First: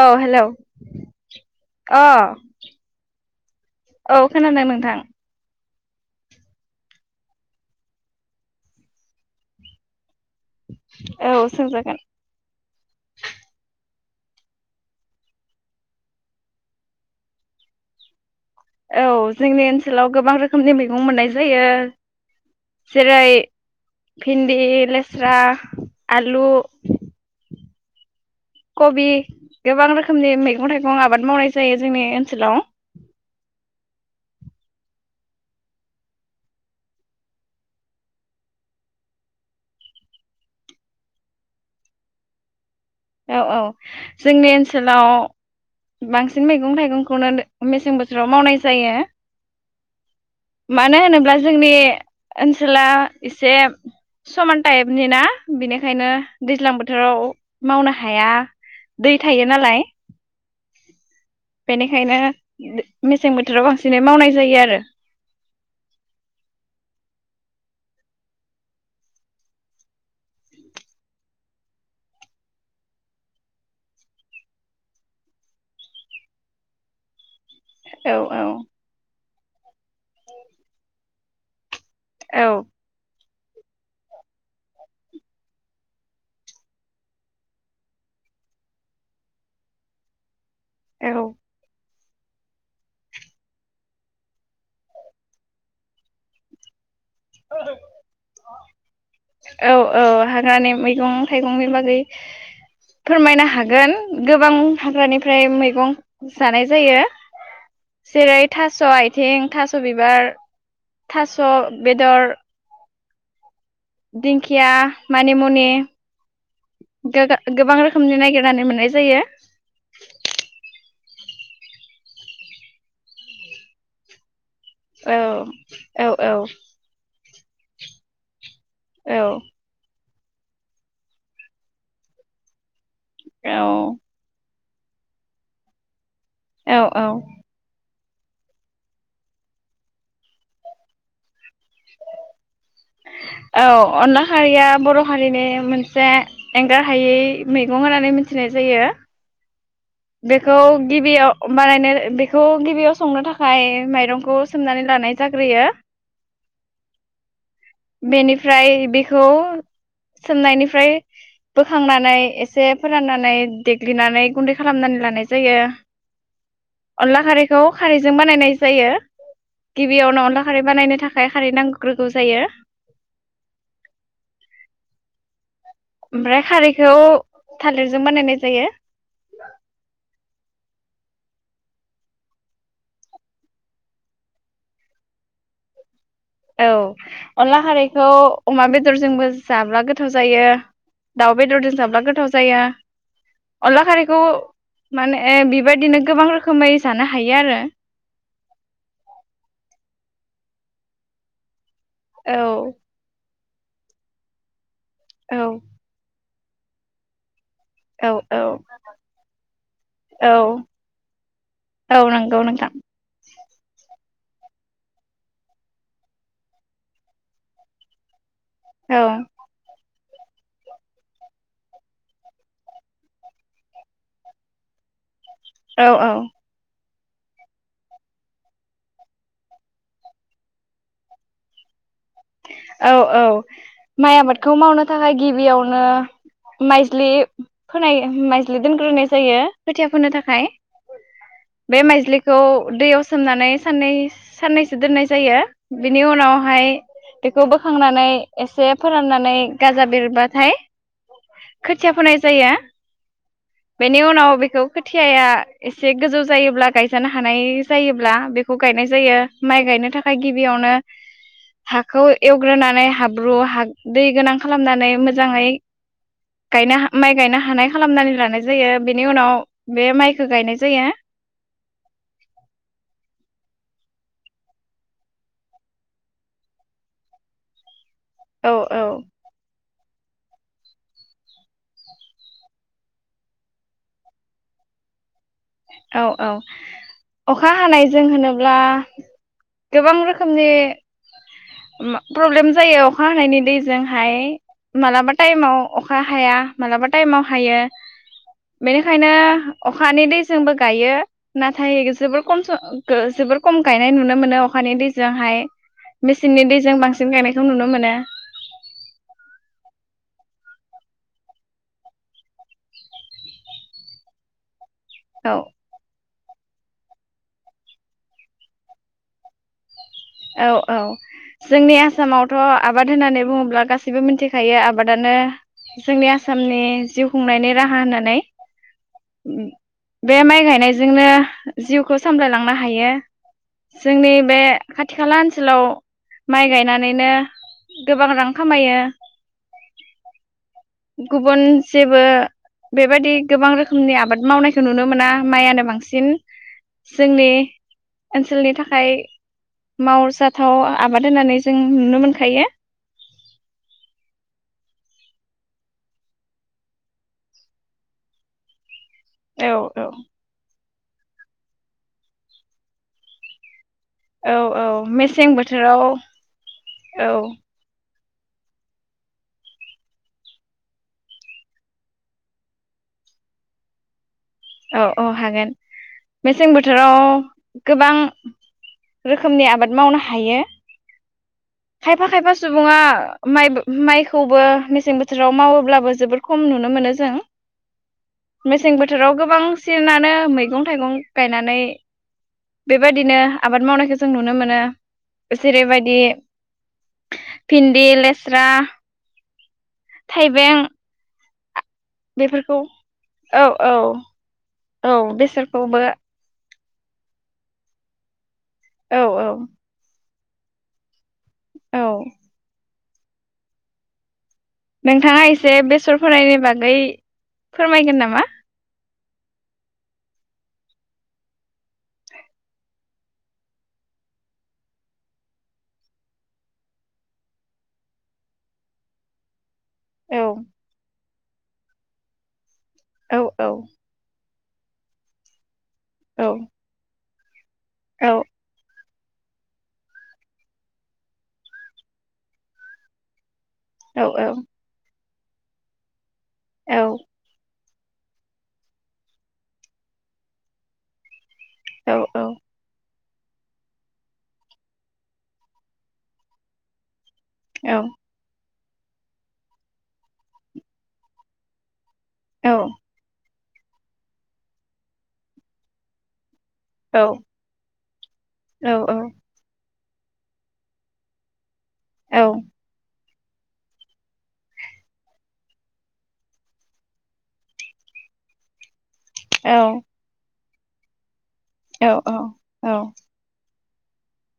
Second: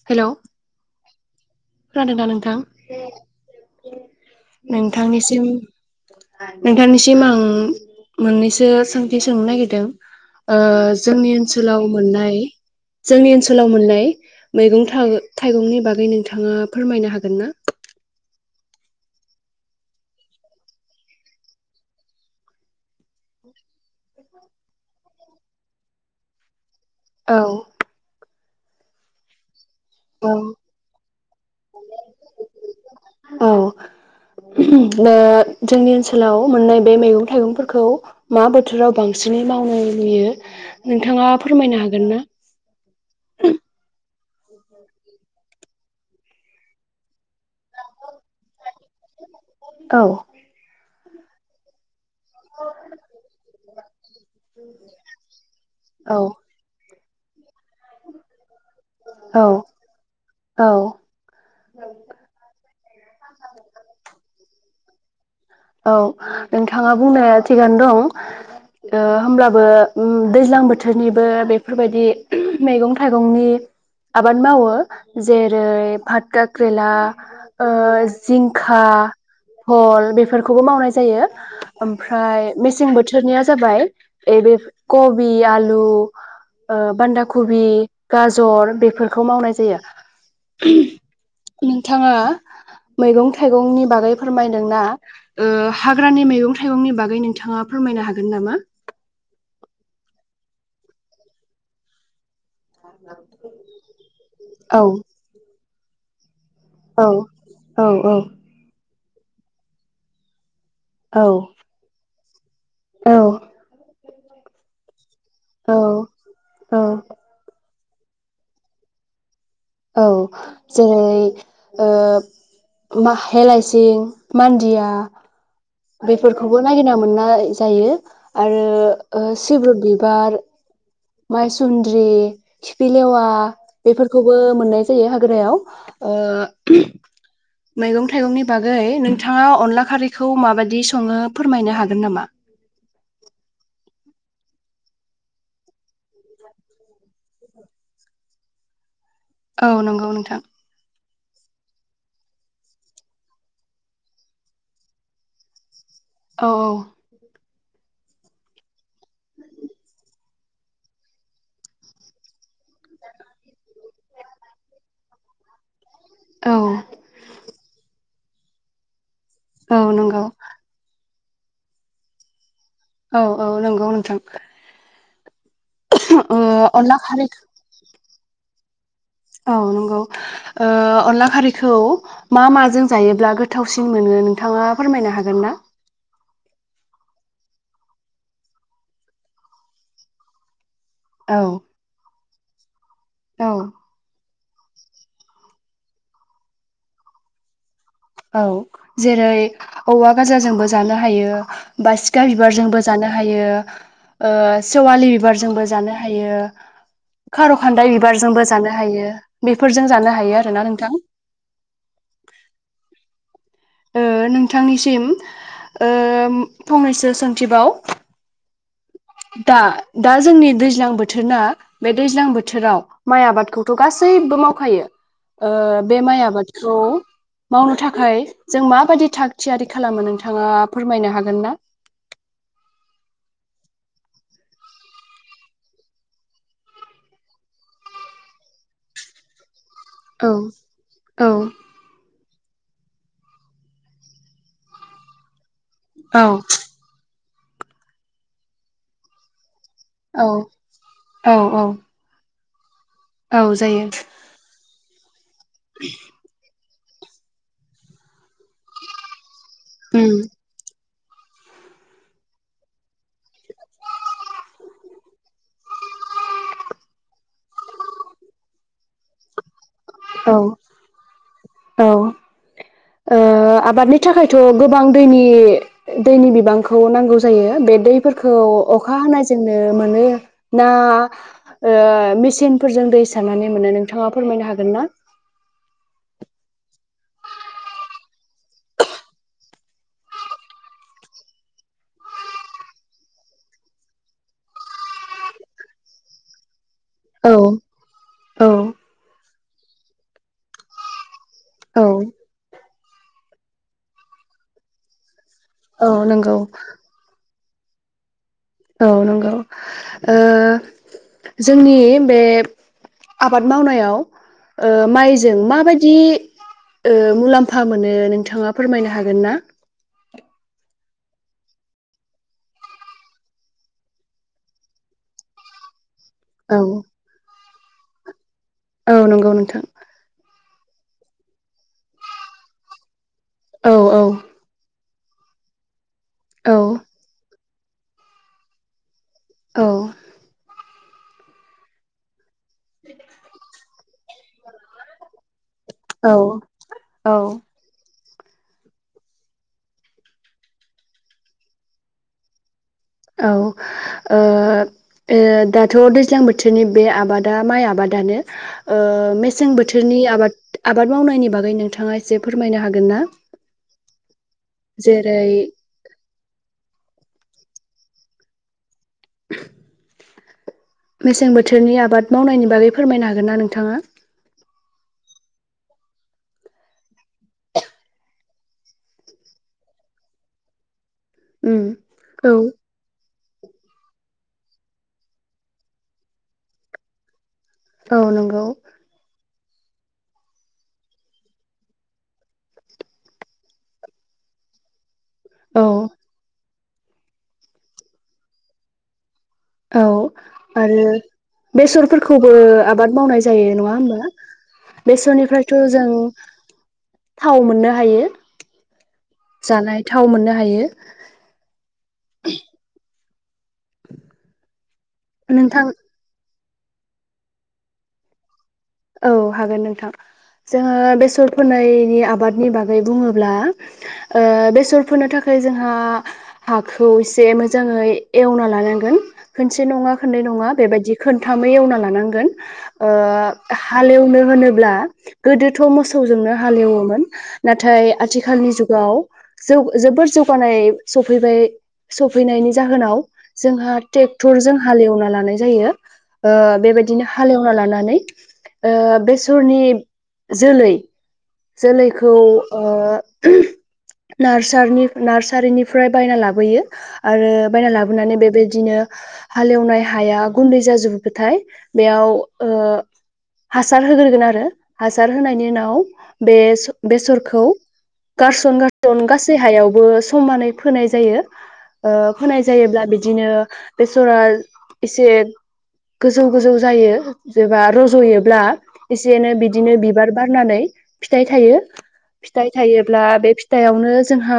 औ हेलौ अ खोनादोंना नोंथां औ खोनादों नोंथां नोंथांनिसिम नोंथांनिसिम आं मोननैसो सोंथि सोंनो नागिरदों ओ जोंनि औ ओनसोलाव सोंजागोन मोननाय जोंनि ओनसोलाव मोननाय मैगं थाइगंनि बागै नोंथां नोंथाङा फोरमायनो हागोन ना औ जोंनि ओनसोलाव गोबां रोखोमनि मैगं मोननाय जायो जेरै भिन्दि लेस्रा आलु औ कबि गोबां औ रोखोमनि मैगं थाइगं आबाद मावनाय जायो जोंनि ओनसोलाव ले जोंनि ओनसोलाव मोननाय बे मैगं थाइगंफोरखौ मा बोथोराव बांसिनै मावनो नुयो नोंथाङा फोरमायनो हागोन ना औ औ जोंनि ओनसोलाव बांसिन मैगं थाइगंखौनो मेसें बोथोराव मावनाय जायो औ मानो होनोब्ला जोंनि ओनसोला एसे समान टाइपनि ना बेनिखायनो औ दैज्लां बो थोराव मावनो हाया दै औ थायो नालाय औ बेनिखायनो मेसें बोथोराव बांसिनै मावनाय जायो आर ओ औ नोंथाङा बुंनाया थिगानो दं ओ होमब्लाबो उम दैज्लां बोथोरनिबो बेफोरबायदि मैगं थाइगंनि आबाद मावो जेरै फात खाख्रेला ओ आरो जिंखा बल बेफोर खौबो मावनाय जायो औ ओमफ्राय मेसें बोथो थोरनिया जाबाय एबे कबि आलु ओ बान्दा कबि गाजर बेफोरखौ मावनाय जायो औ थाङा मैगं थाइगंनि बागै फोरमायदोंना ओ हाग्रानि मैगं थाइगंनि बाग गै नोंथाङा फोरमायनो हागोन नामा औ औ हाग्रानि मैगं थाइगंनि बागै फोरमायनो हागोन गोबां औ हाग्रानिफ्राय मै गं जानाय जायो औ औ औ जेरै थास' आय थें थास' बिबार औ थास' बेदर औ दिंखिया मानि मुनि औ गोगा गोबां रो खोमनि नागिरनानै मोननाय जायो औ जेरै ओ माहेलाइसिं मानदिया औ औ औ बेफोरखौबो नागिरना मोन अनला जायो। आरो औ ओ सिब्रु बि बार मायसुन्द्रि खि खिफिलेवा औ बेफोरखौबो मोननाय जायो हाग्रायाव ओ उम औ औ मैगं थाइगंनि बागै नोंथाङा अनला खारैखौ माबायदि सङो? फोरमायनो हागोन नामा? औ अनला खारिया बर' हारिनि मोन से एंगार हायै मैगं होनानै मिथिनाय जायो। औ नंगौ नोंथां बेखौ गिबियाव अमबानायनो बेखौ गिबियाव संनो थाखाय माइरंखौ सोमनानै लानाय जाग्रोयो। औ औ। बेनिफ्राय बेखौ सोमनायनिफ्राय बोखांनानै एसे से फोराननानै दे ग्लिनानै गुन्दै खालामनानै लानाय जायो। औ अनला खारैखौ खारै जों बानायनाय जायो। औ नंगौ गिबियावनो अनला खारै बानायनो था खाय खारै नांग्रोगौ जायो। औ औ नोंगौ नोंथां। ओ ओमफ्राय खारैखौ अनला थालिरजों बानायनाय जायो। औ नोंगौ ओ अनला खारैखौ मा माजों जायोब्ला गोथावसिन मोनो नोंथाङा फोरमायनो हागोन ना? औ अनला खारैखौ अमा बेदरजोंबो जाब्ला गोथाव जायो। दाउ औ बेदरजों जाब्ला गोथाव जाया। औ अनला खारिखौ माने बेबायदिनो गोबां रोखोमै जानो हायो आरो औ जेरै औवा गाजाजोंबो जानो हायो। बासिखा बिबारजोंबो जानो हायो। ओ सेवालि औ बिबारजोंबो जानो हायो। खार' खान्दाय औ बिबारजोंबो जानो औ हायो बेफोरजों जानो हायो आरो ना औ नोंथां औ नंगौ नोंथां ओ नोंथांनिसिम ओ फंनैसो सोंथिबाव औ दा दा जोंनि दैज्लां बोथोरना बे दैज्लां बोथोराव माइ आबादखौथ' गासैबो मावखायो ओ औ बे औ माइ आबादखौ मावनो थाखाय जों माबायदि थाग थियारि खालामो नोंथाङा फोरमायनो हागोन ना औ औ माइ आबादखौ मावनो थाखाय गिबियावनो माइज्लि फोनाय माइज्लि दोनग्रोनाय जायो खोथिया फोनो औ थाखाय औ बे माइज्लि खौ दैयाव सोमनानै साननै साननैसो दोननाय जायो बिनि औ उनावहाय बेखौ बोखांनानै एसे फोराननानै गाजा औ बेरबाथाय औ औ खोथिया फोनाय जाया औ जायो बेनि उनाव बेखौ खोथियाया एसे गोजौ जायोब्ला गाय जानो हानाय जायोब्ला बेख खौ गायनाय जायो माइ गायनो थाखाय उम गिबियावनो हाखौ एवग्रोनानै हाब्रु हाग दै गोनां खालामनानै मोजाङै गायनो हा माइ गायनो हानाय खालामनानै लानाय जायो बेनि उनाव बे माइखो औ गायनाय जाया औ ओ आबादनि थाखायथ' गोबां दैनि दैनि बिबांखौ नांगौ जायो बे दै फोरखौ औ औ अखा हानायजोंनो मोनो ना ऐ मेसिनफोरजों दै सारनानै मोनो नोंथाङा फोरमायनो हागोन ना औ औ अखा हानायजों होनोब्ला गोबां रोखोमनि मा प्रब्लेम जायो अखा हानायनि दैजोंहाय मालाबा टाइमाव अखा हाया मालाबा टाइमाव औ हायो औ बेनिखायनो अखानि दै जोंबो गायो नाथाय औ जोबोर खम सम गो जोबोर खम गायनाय नुनो मोनो अखानि दैजोंहाय औ नंगौ मेसिननि दैजों बांसिन गायनाय खौ नुनो मोनो औ नोंगौ ओ जोंनि बे आबाद मावनायाव ओ औ माइजों माबायदि ओ मुलाम्फा मोनो नोंथाङा फोरमायनो हागोन ना औ औ जोंनि आसामावथ' आबाद होननानै बुङोब्ला गासिबो मिन्थिखायो आबादानो जोंनि औ आसामनि जिउ खुंनायनि राहा होननानै औ नोंगौ नोंथां नायजोंनो जिउखौ सामलायलांनो हायो औ औ जोंनि बे खाथि खाला ओनसोलाव माइ औ गायनानैनो गोबां रां खामायो औ गुबुन जेबो बेबायदि गोबां रोखोमनि आबाद मावनायखौ नुनो मोना माइयानो बांसिन औ जोंनि औ ओनसोलनि थाखाय मावजाथाव आबाद होननानै जों नुनो मोनखायो औ ओ दाथ' दैज्लां बोथोरनि बे आबादा माइ आबादानो ओ औ मेसें औ बोथोरनि आबाद आबाद मावनायनि बागै नोंथाङा एसे फोरमायनो हागोन ना औ औ जेरै मेसें बोथोराव औ [unintelligible] मेसें बोथोरनि आबाद मावनायनि बागै फोरमायनो हागोन ना नोंथाङा औ औ हागोन मेसें बोथोराव गोबां रोखोमनि आबाद मावनो हायो उम खायफा खायफा सुबुङा माइबो माइ खौबो मेसें बोथोराव मावोब्लाबो जोबोद खम नुनो मोनो जों औ नंगौ मेसें बोथोराव गोबांसिनानो मैगं थाइगं गायनानै बेबायदिनो आबाद मावनायखौ जों नुनो मोनो औ जेरैबायदि भिन्दि लेस्रा औ थाइबें आरो बेसरफोरखौबो बेफोरखौ आबाद मावनाय औ जायो औ नङा होनबा औ बेसरनिफ्रायथ' बेसरखौबो जों थाव मोननो हायो औ औ जानाय थाव मोननो हा हायो औ [unintelligible] [unintelligible] नोंथाङा एसे नोंथां बेसर फोनायनि बागै बागै फोरमायगोन नामा औ हागोन नोंथां जोङो बेसर फोनायनि आबादनि बागै बुङोब्ला ओ बेसर फोनो थाखाय जोंहा हाखौ एसे मोजाङै एवना लानांगोन मोनसे नङा औ खननै नङा बेबायदि खोनथामै एवना लानांगोन ओ औ औ हालेवनो होनो ब्ला थ' औ मोसौजोंनो हालेवोमोन नाथाय औ आथिखालनि जुगाव जौ जोबोर जौगानाय सफैबाय सफैनायनि जाहोनाव जोंहा औ ट्रेक्टर जों हालेवना ला नाय जायो ओ औ बेबायदिनो हालेवना लाना नै ओ बेसरनि जोलै जोलैखौ ओ नारसनि नार्सारिनिफ्राय बायना लाबोयो आरो औ बायना लाबोनानै बेबायदि बिदिनो हालेवनाय हाया गुन्दै जाजोबोबाथाय बेयाव ओ हासार होग्रोगोन आरो हासार होनायनि उनाव बे औ बेसरखौ गारसन औ औ गारसन गासै हायाव ओ समानै फोनाय जायो ओ फोनाय जायोब्ला बिदि बिदिनो बेसरा एसे गोजौ गोजौ जायो जेबा र जयोब्ला एसे एनै औ बिदिनो बिबार बारनानै [inaudible] फिथाइ थायो औ फिथाइ थायोब्ला बे दायावनो जोंहा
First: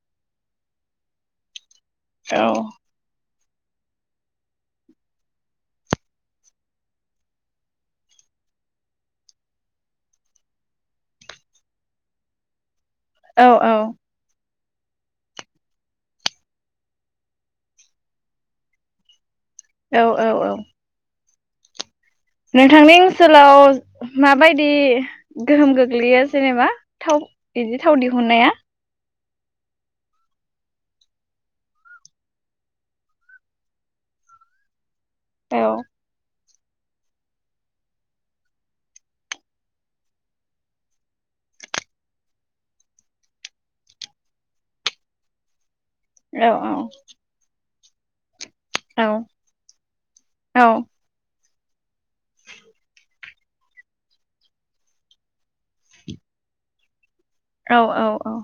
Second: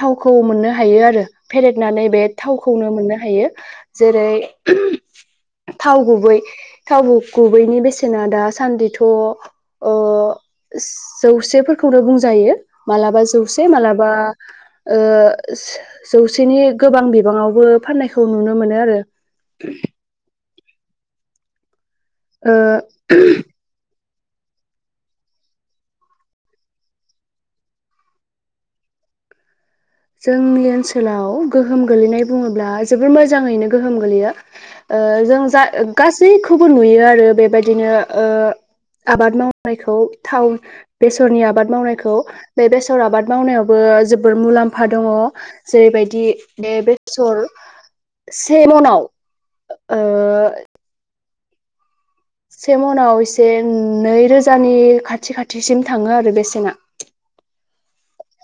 थावखौ मोननो हायो आरो भेरेट नानै बे थावखौनो मोननो हायो जेरै थाव गुबै थाव गुबै बैनि बेसेना दासान्दिथ' ओ जौसेफोरखौनो बुंजायो मालाबा जौसे मालाबा ओ जौसेनि गोबां बिबाङावबो फाननायखौ नुनो मोनो आरो औ औ औ ओ नोंथांनि ओनसोलाव माबायदि गोहोम गोग्लैयो जेनेबा थाव बिदि थाव दिहुननाया जोंनि ओनसोलाव गोहोम गोल्लैनाय बुङोब्ला जोबोर मोजाङैनो गोहोम गोलैयो ओ जों औ जा गासै खौबो नुयो आरो बेबायदिनो ओ आबाद मावनायखौ थाव बेसरनि आबाद मावनायखौ बे बेसर आबाद मावनायावबो जोबोर मुलाम फा दङ जेरैबायदि औ बे बेसर से मनाव ओ औ सेमनाव एसे नैरोजानि खाथि खाथिसिम थाङो आरो बेसेना औ औ औ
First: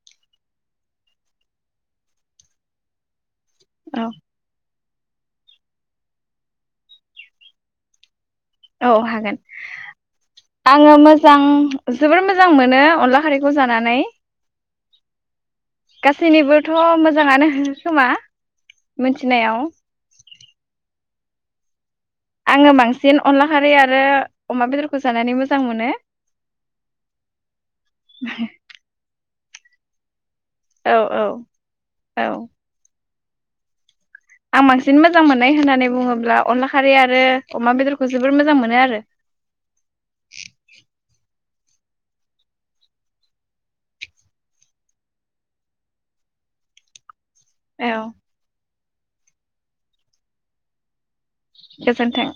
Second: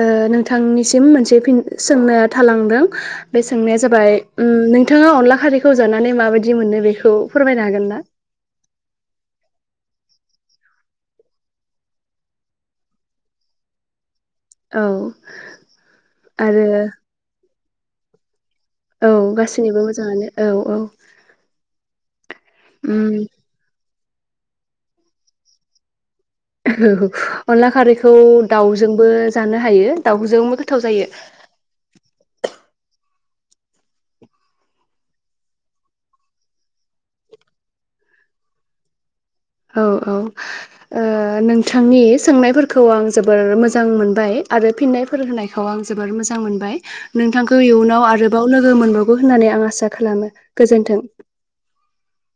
ओ नोंथांनिसिम मोनसे फिन सोंनाया थालांदों बे सोंनाया औ जाबाय उम नों नोंथाङा अनला खारैखौ जानानै माबायदि मोनो बेखौ फोरमायनो हागोन ना? औ हागोन आङो मोजां जोबोर मोजां मोनो अनला खारैखौ जानानै औ आरो गासैनिबोथ' मोजाङानो खोमा औ मिथिनायाव गासैनिबो मोजाङानो औ औ आङो उम बांसिन अनला खारि आरो आरो अमा बेदरखौ जानानै मोजां मोनो। [unintelligible] अनला खारैखौ दाउजोंबो जानो हायो दाउ जोंबो गोथाव औ जायो। औ औ आं बांसिन मोजां मोननाय होननानै बुङोब्ला अनला खारै आरो अमा बेदरखौ जोबोर मोजां मोनो आरो औ औ ओ नों नोंथांनि सोंनायफोरखौ आं जोबोर मोजां मोनबाय आरो फिननायफोर होनायखौ आं जोबोर मोजां मोनबाय। नोंथांखौ औ इयुनाव आरोबाव लोगो मोन गोन होननानै आं आसा खालामो गोजोनथों गोजोनथों